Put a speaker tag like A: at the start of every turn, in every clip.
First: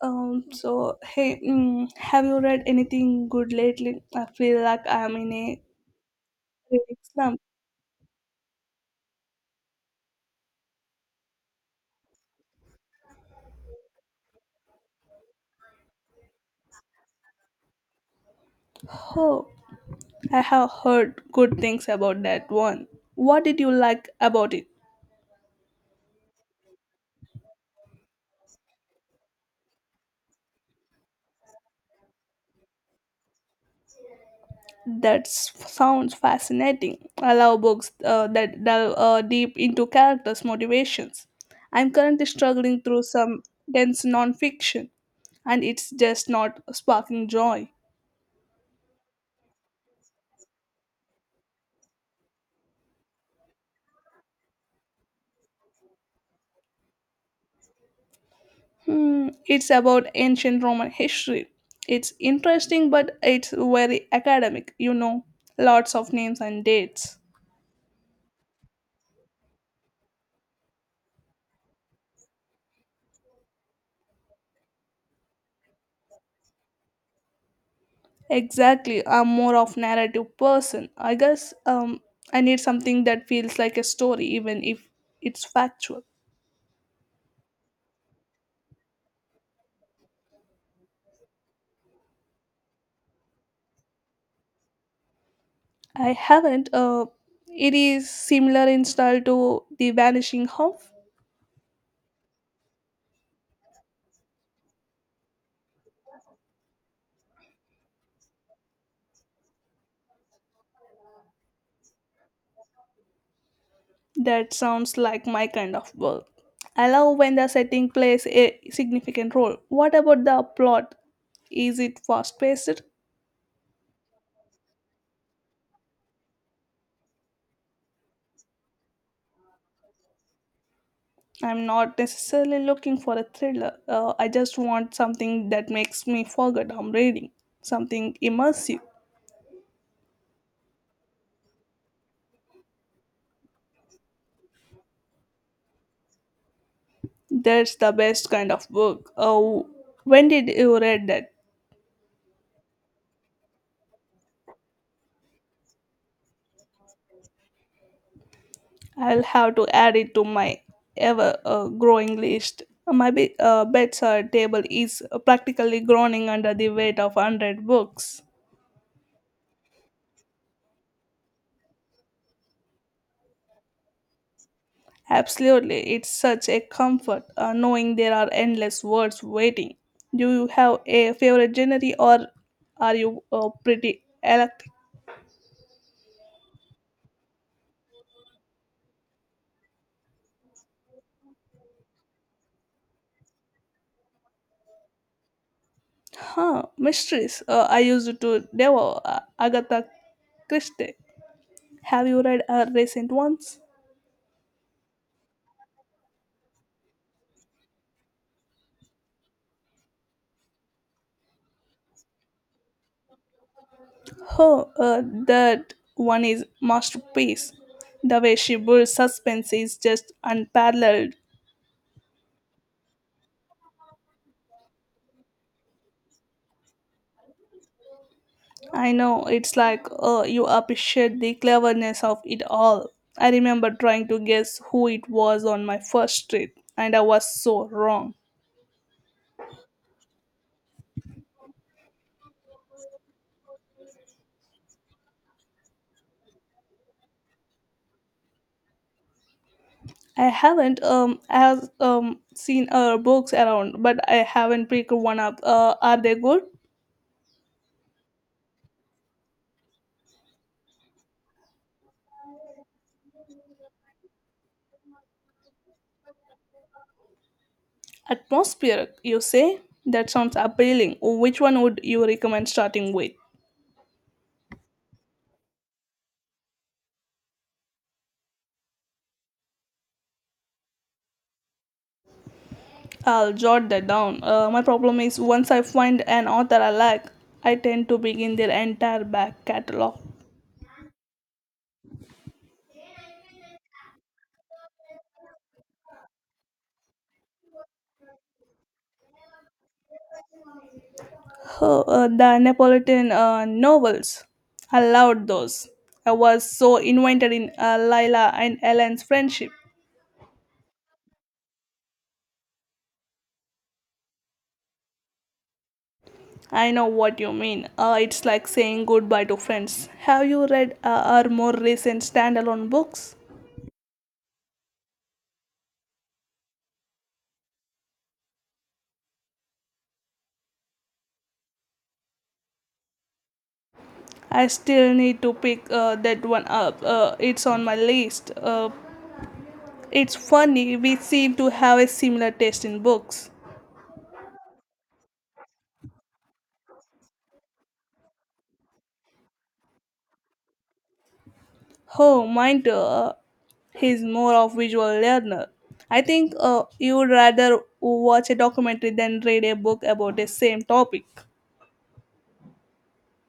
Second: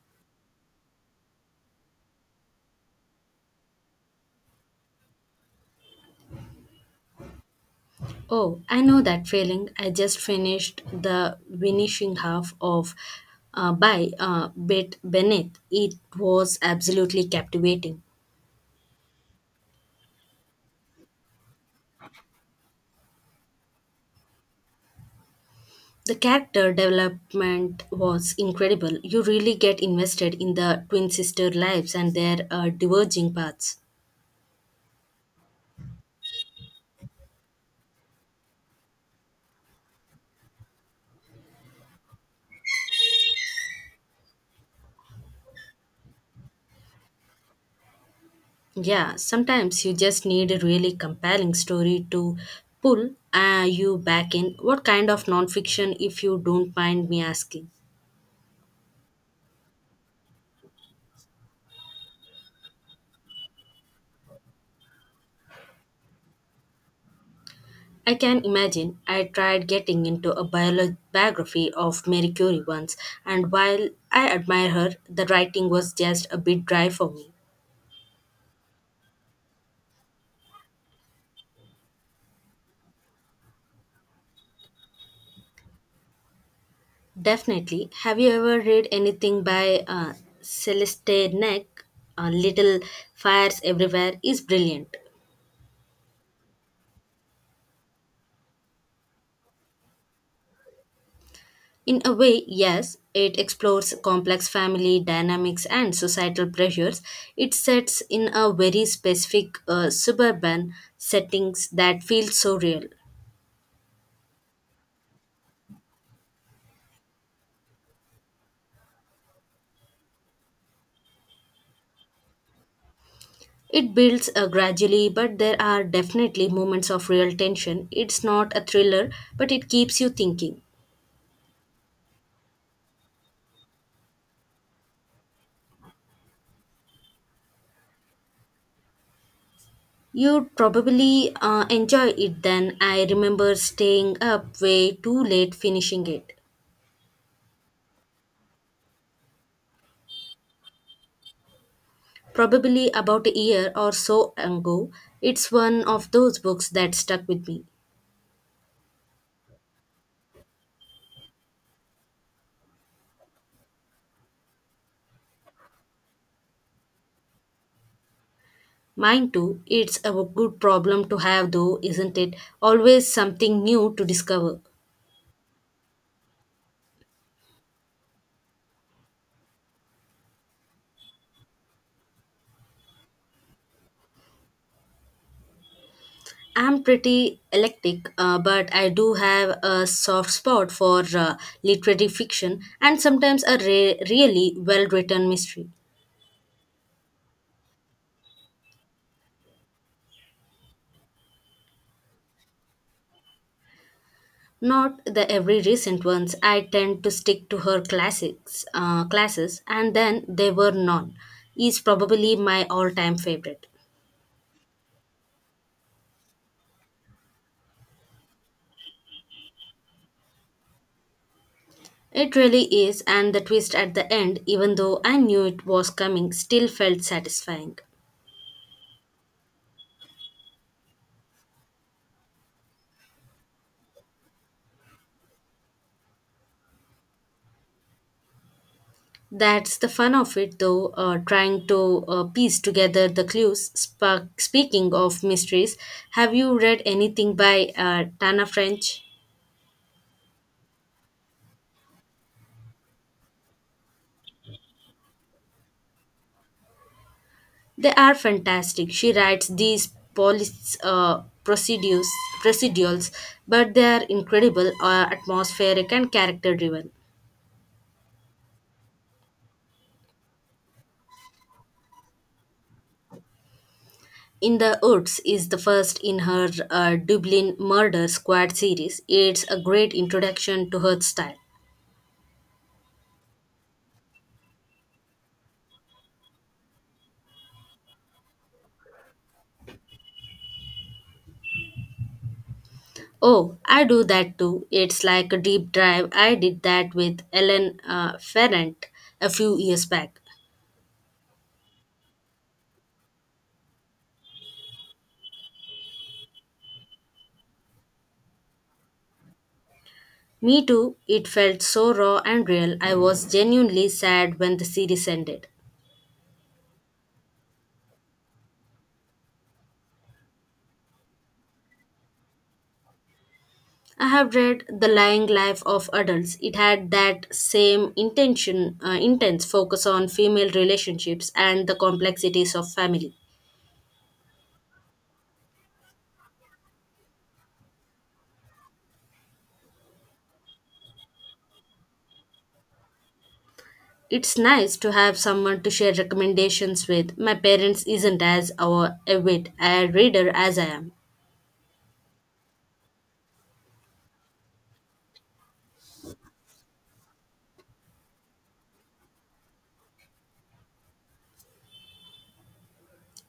A: Have you read anything good lately? I feel like I'm in a reading slump.
B: Oh, I know that feeling. I just finished the finishing half of by Bit Beneath. It was absolutely captivating.
A: Oh, I have heard good things about that one. What did you like about it?
B: The character development was incredible. You really get invested in the twin sister lives and their diverging paths.
A: That sounds fascinating. I love books that delve deep into characters' motivations. I'm currently struggling through some dense nonfiction, and it's just not sparking joy.
B: Yeah, sometimes you just need a really compelling story to pull you back in. What kind of nonfiction, if you don't mind me asking?
A: Hmm, it's about ancient Roman history. It's interesting, but it's very academic, you know. Lots of names and dates.
B: I can imagine. I tried getting into a biography of Mary Curie once, and while I admire her, the writing was just a bit dry for me.
A: Exactly, I'm more of narrative person. I guess I need something that feels like a story, even if it's factual.
B: Definitely. Have you ever read anything by Celeste Neck? Little Fires Everywhere is brilliant.
A: I haven't. It is similar in style to The Vanishing Half.
B: In a way, yes, it explores complex family dynamics and societal pressures. It sets in a very specific suburban settings that feel so real.
A: That sounds like my kind of work. I love when the setting plays a significant role. What about the plot? Is it fast paced?
B: It builds gradually, but there are definitely moments of real tension. It's not a thriller, but it keeps you thinking.
A: I'm not necessarily looking for a thriller. I just want something that makes me forget I'm reading, something immersive.
B: You'd probably enjoy it then. I remember staying up way too late finishing it.
A: That's the best kind of book. Oh, when did you read that?
B: Probably about a year or so ago, it's one of those books that stuck with me.
A: I'll have to add it to my ever growing list. My bedside table is practically groaning under the weight of 100 books.
B: Mine too, it's a good problem to have though, isn't it? Always something new to discover.
A: Absolutely, it's such a comfort knowing there are endless words waiting. Do you have a favorite genre or are you pretty eclectic?
B: I'm pretty eclectic, but I do have a soft spot for literary fiction and sometimes a really well written mystery.
A: Huh, mysteries. I used to devour Agatha Christie. Have you read her recent ones?
B: Not the every recent ones. I tend to stick to her classics, classes, and then they were none. Is probably my all-time favorite.
A: Oh, that one is masterpiece. The way she builds suspense is just unparalleled.
B: It really is, and the twist at the end, even though I knew it was coming, still felt satisfying.
A: I know it's like you appreciate the cleverness of it all. I remember trying to guess who it was on my first trip, and I was so wrong.
B: That's the fun of it, though, trying to piece together the clues. Spark, speaking of mysteries, have you read anything by Tana French?
A: I haven't as seen her books around, but I haven't picked one up. Are they good?
B: They are fantastic. She writes these police procedurals, but they are incredible, atmospheric, and character driven.
A: Atmospheric, you say? That sounds appealing. Which one would you recommend starting with?
B: In the Woods is the first in her Dublin Murder Squad series. It's a great introduction to her style.
A: I'll jot that down. My problem is once I find an author I like, I tend to begin their entire back catalog.
B: Oh, I do that too. It's like a deep dive. I did that with Ellen Ferrant a few years back.
A: Oh, the Neapolitan novels. I loved those. I was so invented in Lila and Ellen's friendship.
B: Me too. It felt so raw and real. I was genuinely sad when the series ended.
A: I know what you mean. It's like saying goodbye to friends. Have you read our more recent standalone books?
B: I have read The Lying Life of Adults. It had that same intention, intense focus on female relationships and the complexities of family.
A: I still need to pick that one up. It's on my list. It's funny, we seem to have a similar taste in books.
B: It's nice to have someone to share recommendations with. My parents isn't as our avid a reader as I am.
A: Oh, mine too. He's more of visual learner. I think you'd rather watch a documentary than read a book about the same topic.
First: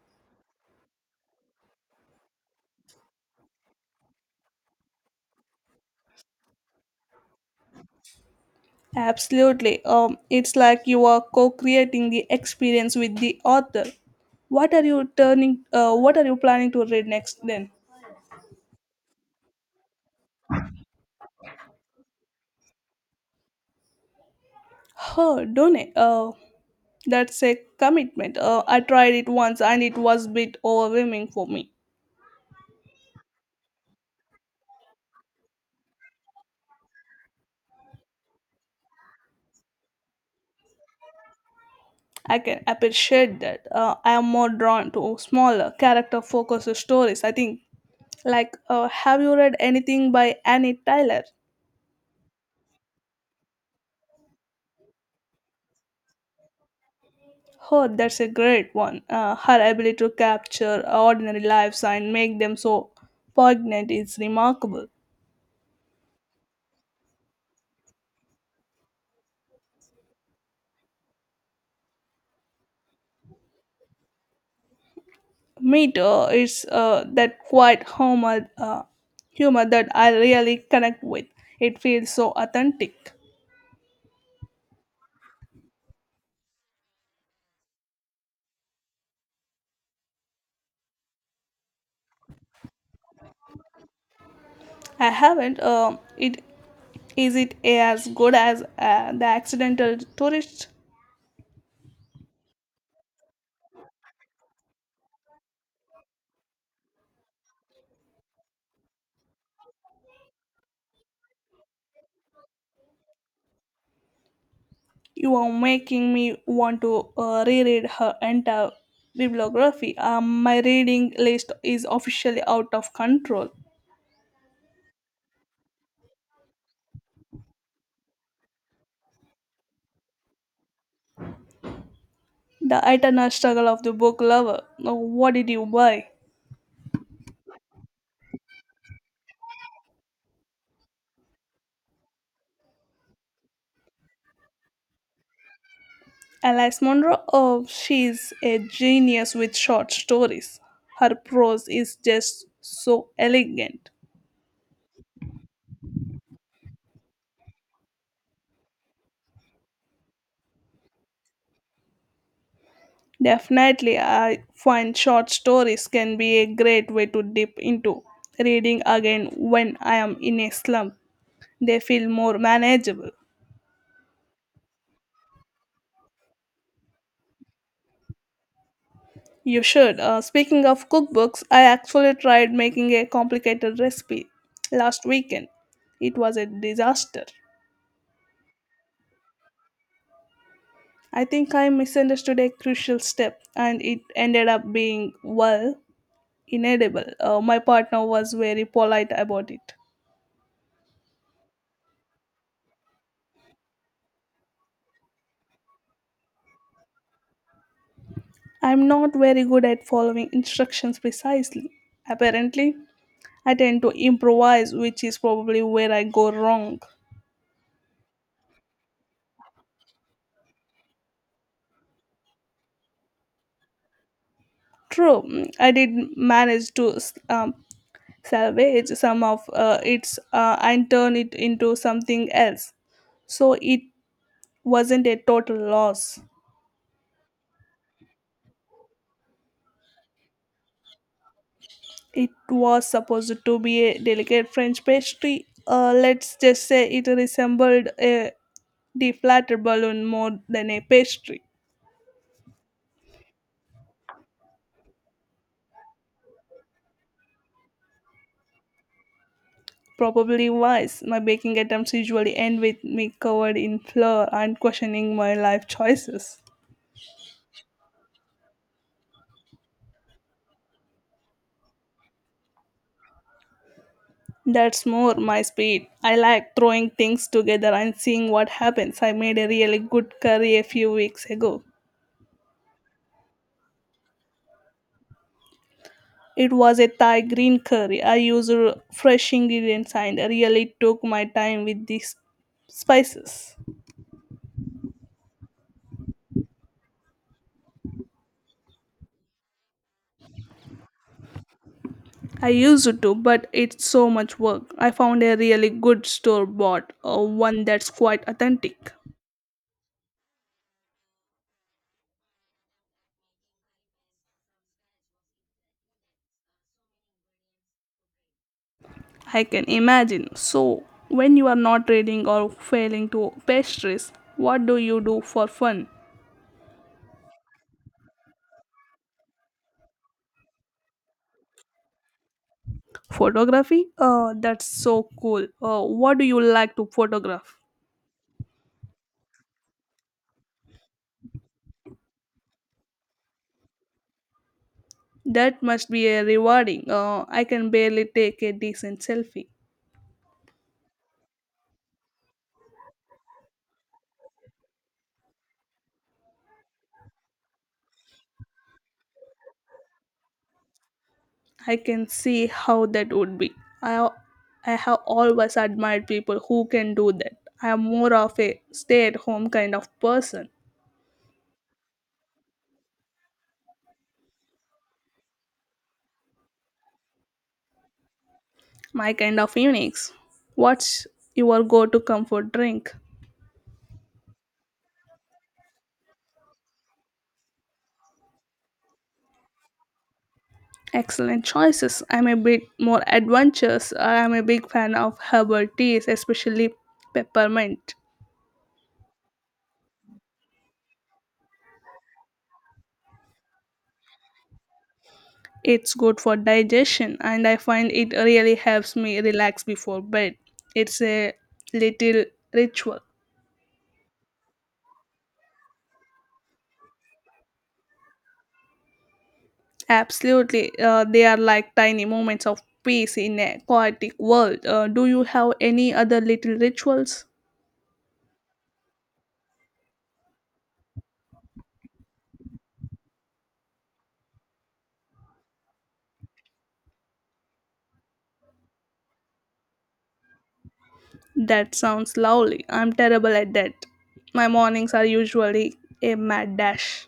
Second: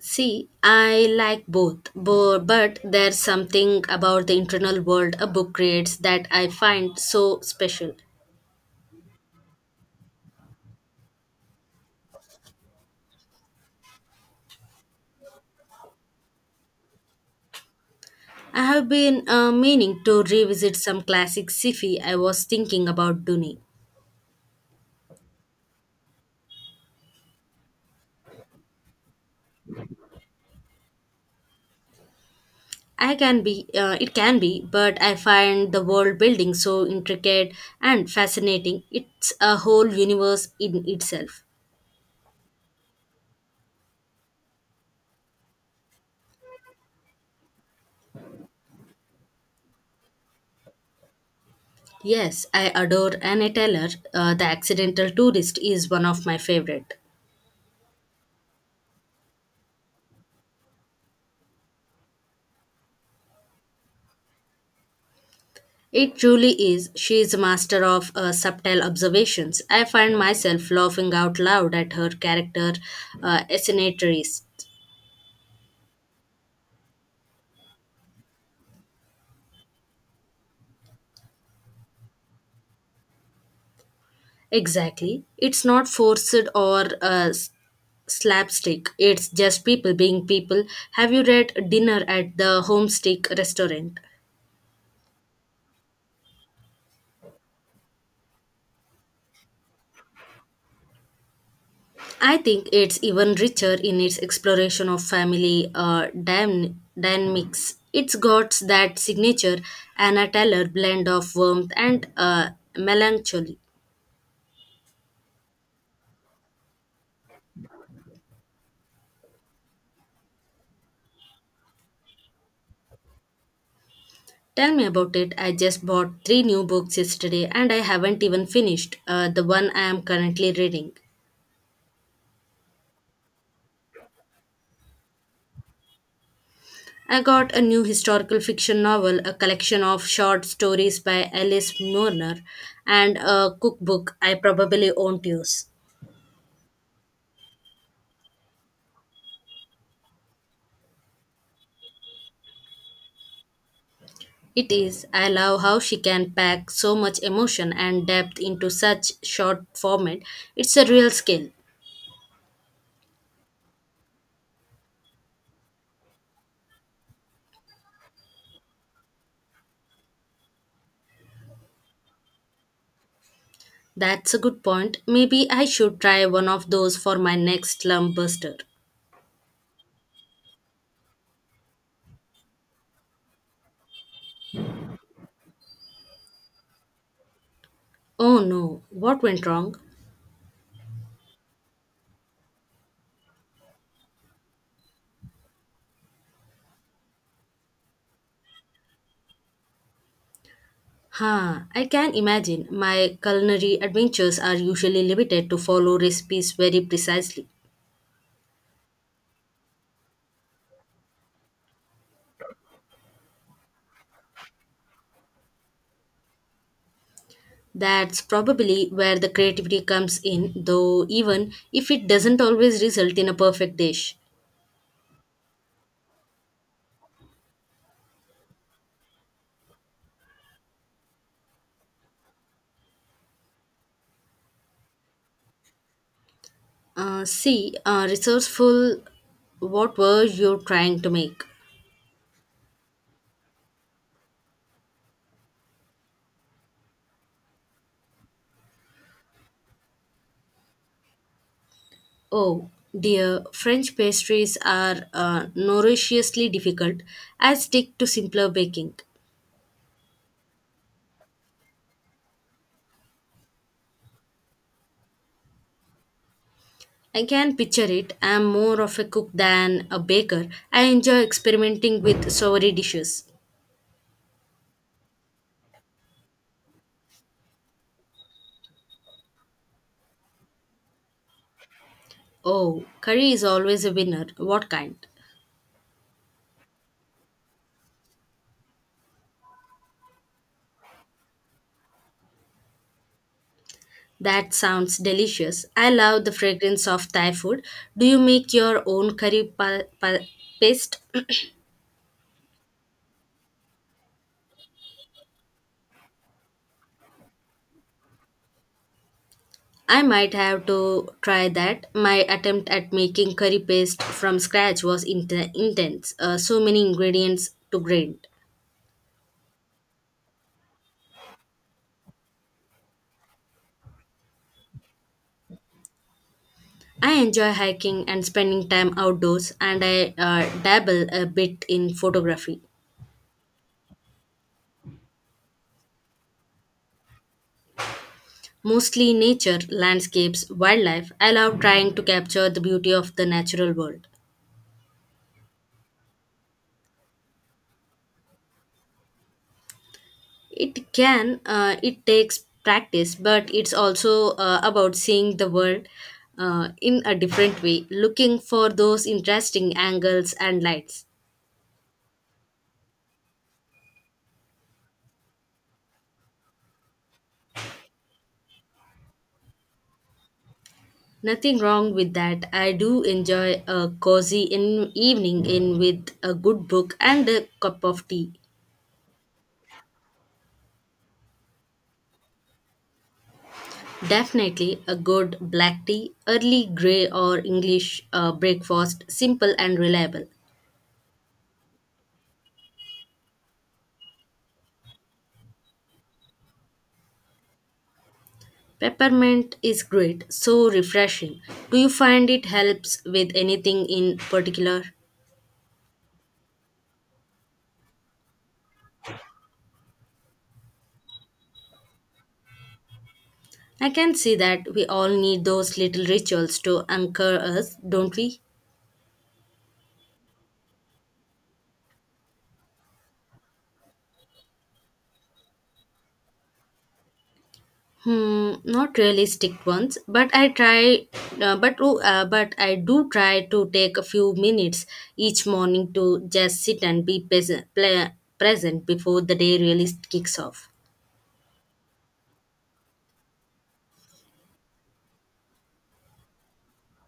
B: See, I like both, but there's something about the internal world a book creates that I find so special.
A: Absolutely. It's like you are co-creating the experience with the author. What are you turning? What are you planning to read next then?
B: I have been meaning to revisit some classic sci-fi I was thinking about doing.
A: Oh, don't I? That's a commitment. I tried it once and it was a bit overwhelming for me.
B: I can be, it can be, but I find the world building so intricate and fascinating. It's a whole universe in itself.
A: I can appreciate that. I am more drawn to smaller, character focused stories, I think. Like, have you read anything by Annie Tyler?
B: Yes, I adore Anna Taylor. The Accidental Tourist is one of my favorite.
A: Oh, that's a great one. Her ability to capture ordinary lives and make them so poignant is remarkable.
B: It truly is. She is a master of subtle observations. I find myself laughing out loud at her character assinatories.
A: Me is that quiet humor, humor that I really connect with. It feels so authentic.
B: Exactly. It's not forced or slapstick. It's just people being people. Have you read Dinner at the Homestick restaurant?
A: I haven't. It is it as good as the accidental tourist?
B: I think it's even richer in its exploration of family dynamics. It's got that signature Anna Taylor blend of warmth and melancholy.
A: You are making me want to reread her entire bibliography. My reading list is officially out of control.
B: Tell me about it. I just bought three new books yesterday and I haven't even finished the one I am currently reading.
A: The eternal struggle of the book lover. What did you buy?
B: I got a new historical fiction novel, a collection of short stories by Alice Murner, and a cookbook I probably won't use.
A: Alice Munro, oh, she's a genius with short stories. Her prose is just so elegant.
B: It is. I love how she can pack so much emotion and depth into such short format. It's a real skill.
A: Definitely, I find short stories can be a great way to dip into reading again when I am in a slump. They feel more manageable.
B: That's a good point. Maybe I should try one of those for my next slump buster.
A: You should. Speaking of cookbooks, I actually tried making a complicated recipe last weekend. It was a disaster.
B: Oh no, what went wrong?
A: I think I misunderstood a crucial step and it ended up being, well, inedible. My partner was very polite about it.
B: Huh, I can imagine. My culinary adventures are usually limited to follow recipes very precisely.
A: I'm not very good at following instructions precisely. Apparently, I tend to improvise, which is probably where I go wrong.
B: That's probably where the creativity comes in, though, even if it doesn't always result in a perfect dish.
A: True, I did manage to um, salvage some of its and turn it into something else, so it wasn't a total loss.
B: See, resourceful, what were you trying to make?
A: It was supposed to be a delicate French pastry. Let's just say it resembled a deflated balloon more than a pastry.
B: Oh dear, French pastries are norously difficult. I stick to simpler baking.
A: Probably wise. My baking attempts usually end with me covered in flour and questioning my life choices.
B: I can picture it. I am more of a cook than a baker. I enjoy experimenting with savory dishes.
A: That's more my speed. I like throwing things together and seeing what happens. I made a really good curry a few weeks ago.
B: Oh, curry is always a winner. What kind?
A: It was a Thai green curry. I used fresh ingredients and really took my time with these spices.
B: That sounds delicious. I love the fragrance of Thai food. Do you make your own curry paste?
A: I used to, but it's so much work. I found a really good store bought, one that's quite authentic.
B: I might have to try that. My attempt at making curry paste from scratch was intense, so many ingredients to grind.
A: I can imagine. So, when you are not reading or failing to pastries, what do you do for fun?
B: I enjoy hiking and spending time outdoors, and I dabble a bit in photography.
A: Photography? Oh, that's so cool. Oh, what do you like to photograph?
B: Mostly nature, landscapes, wildlife. I love trying to capture the beauty of the natural world.
A: That must be a rewarding. I can barely take a decent selfie.
B: It can, it takes practice, but it's also about seeing the world in a different way, looking for those interesting angles and lights.
A: I can see how that would be. I, I have always admired people who can do that. I am more of a stay at home kind of person.
B: Nothing wrong with that. I do enjoy a cozy in evening in with a good book and a cup of tea.
A: My kind of unique. What's your go to comfort drink?
B: Definitely a good black tea, early grey or English breakfast, simple and reliable.
A: Excellent choices. I'm a bit more adventurous. I'm a big fan of herbal teas, especially peppermint.
B: Peppermint is great, so refreshing. Do you find it helps with anything in particular?
A: It's good for digestion, and I find it really helps me relax before bed. It's a little ritual.
B: I can see that we all need those little rituals to anchor us, don't we?
A: Absolutely, they are like tiny moments of peace in a chaotic world. Do you have any other little rituals?
B: Hmm, not really strict ones, but I try, but oh, but I do try to take a few minutes each morning to just sit and be present, present before the day really kicks off.
A: That sounds lovely. I'm terrible at that. My mornings are usually a mad dash.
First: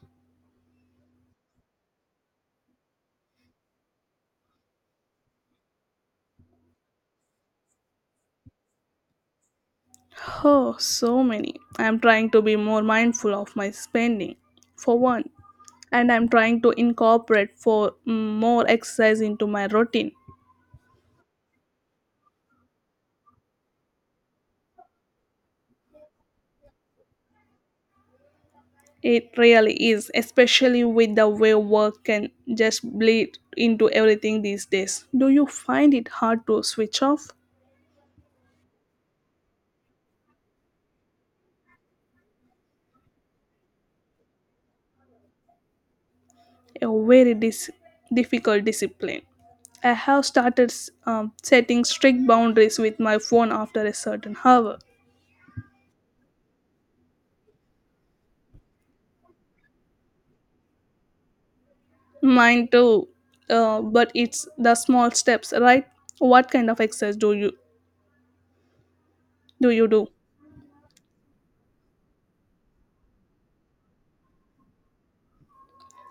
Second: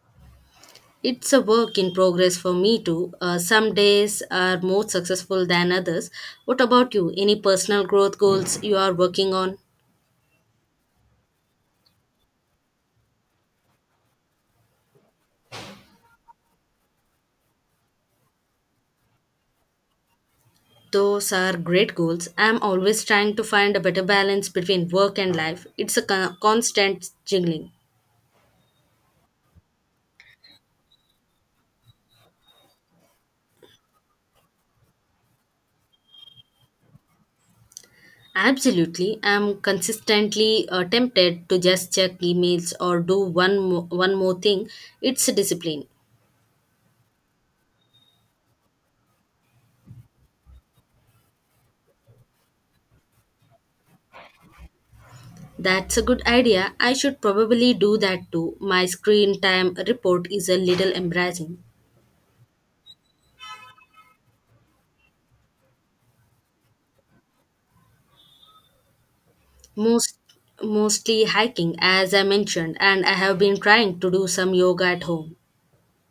B: It's a work in progress for me too. Some days are more successful than others. What about you? Any personal growth goals you are working on?
A: Oh, so many. I'm trying to be more mindful of my spending, for one, and I'm trying to incorporate for more exercise into my routine.
B: Those are great goals. I'm always trying to find a better balance between work and life. It's a constant jiggling.
A: It really is, especially with the way work can just bleed into everything these days. Do you find it hard to switch off?
B: Absolutely. I'm consistently tempted to just check emails or do one more thing. It's a discipline.
A: A very difficult discipline. I have started setting strict boundaries with my phone after a certain hour.
B: That's a good idea. I should probably do that too. My screen time report is a little embarrassing.
A: Mine too. But it's the small steps, right? What kind of exercise do you do?
B: Most Mostly hiking as I mentioned and I have been trying to do some yoga at home.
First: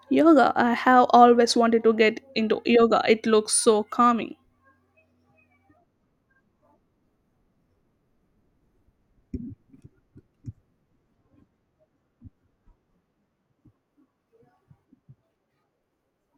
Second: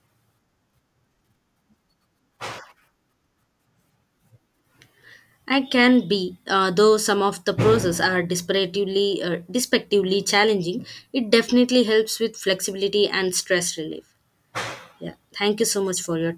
A: Yoga. I have always wanted to get into yoga. It looks so calming.
B: I can be though some of the process are desperately despectively challenging. It definitely helps with flexibility and stress relief. Yeah. Thank you so much for your time.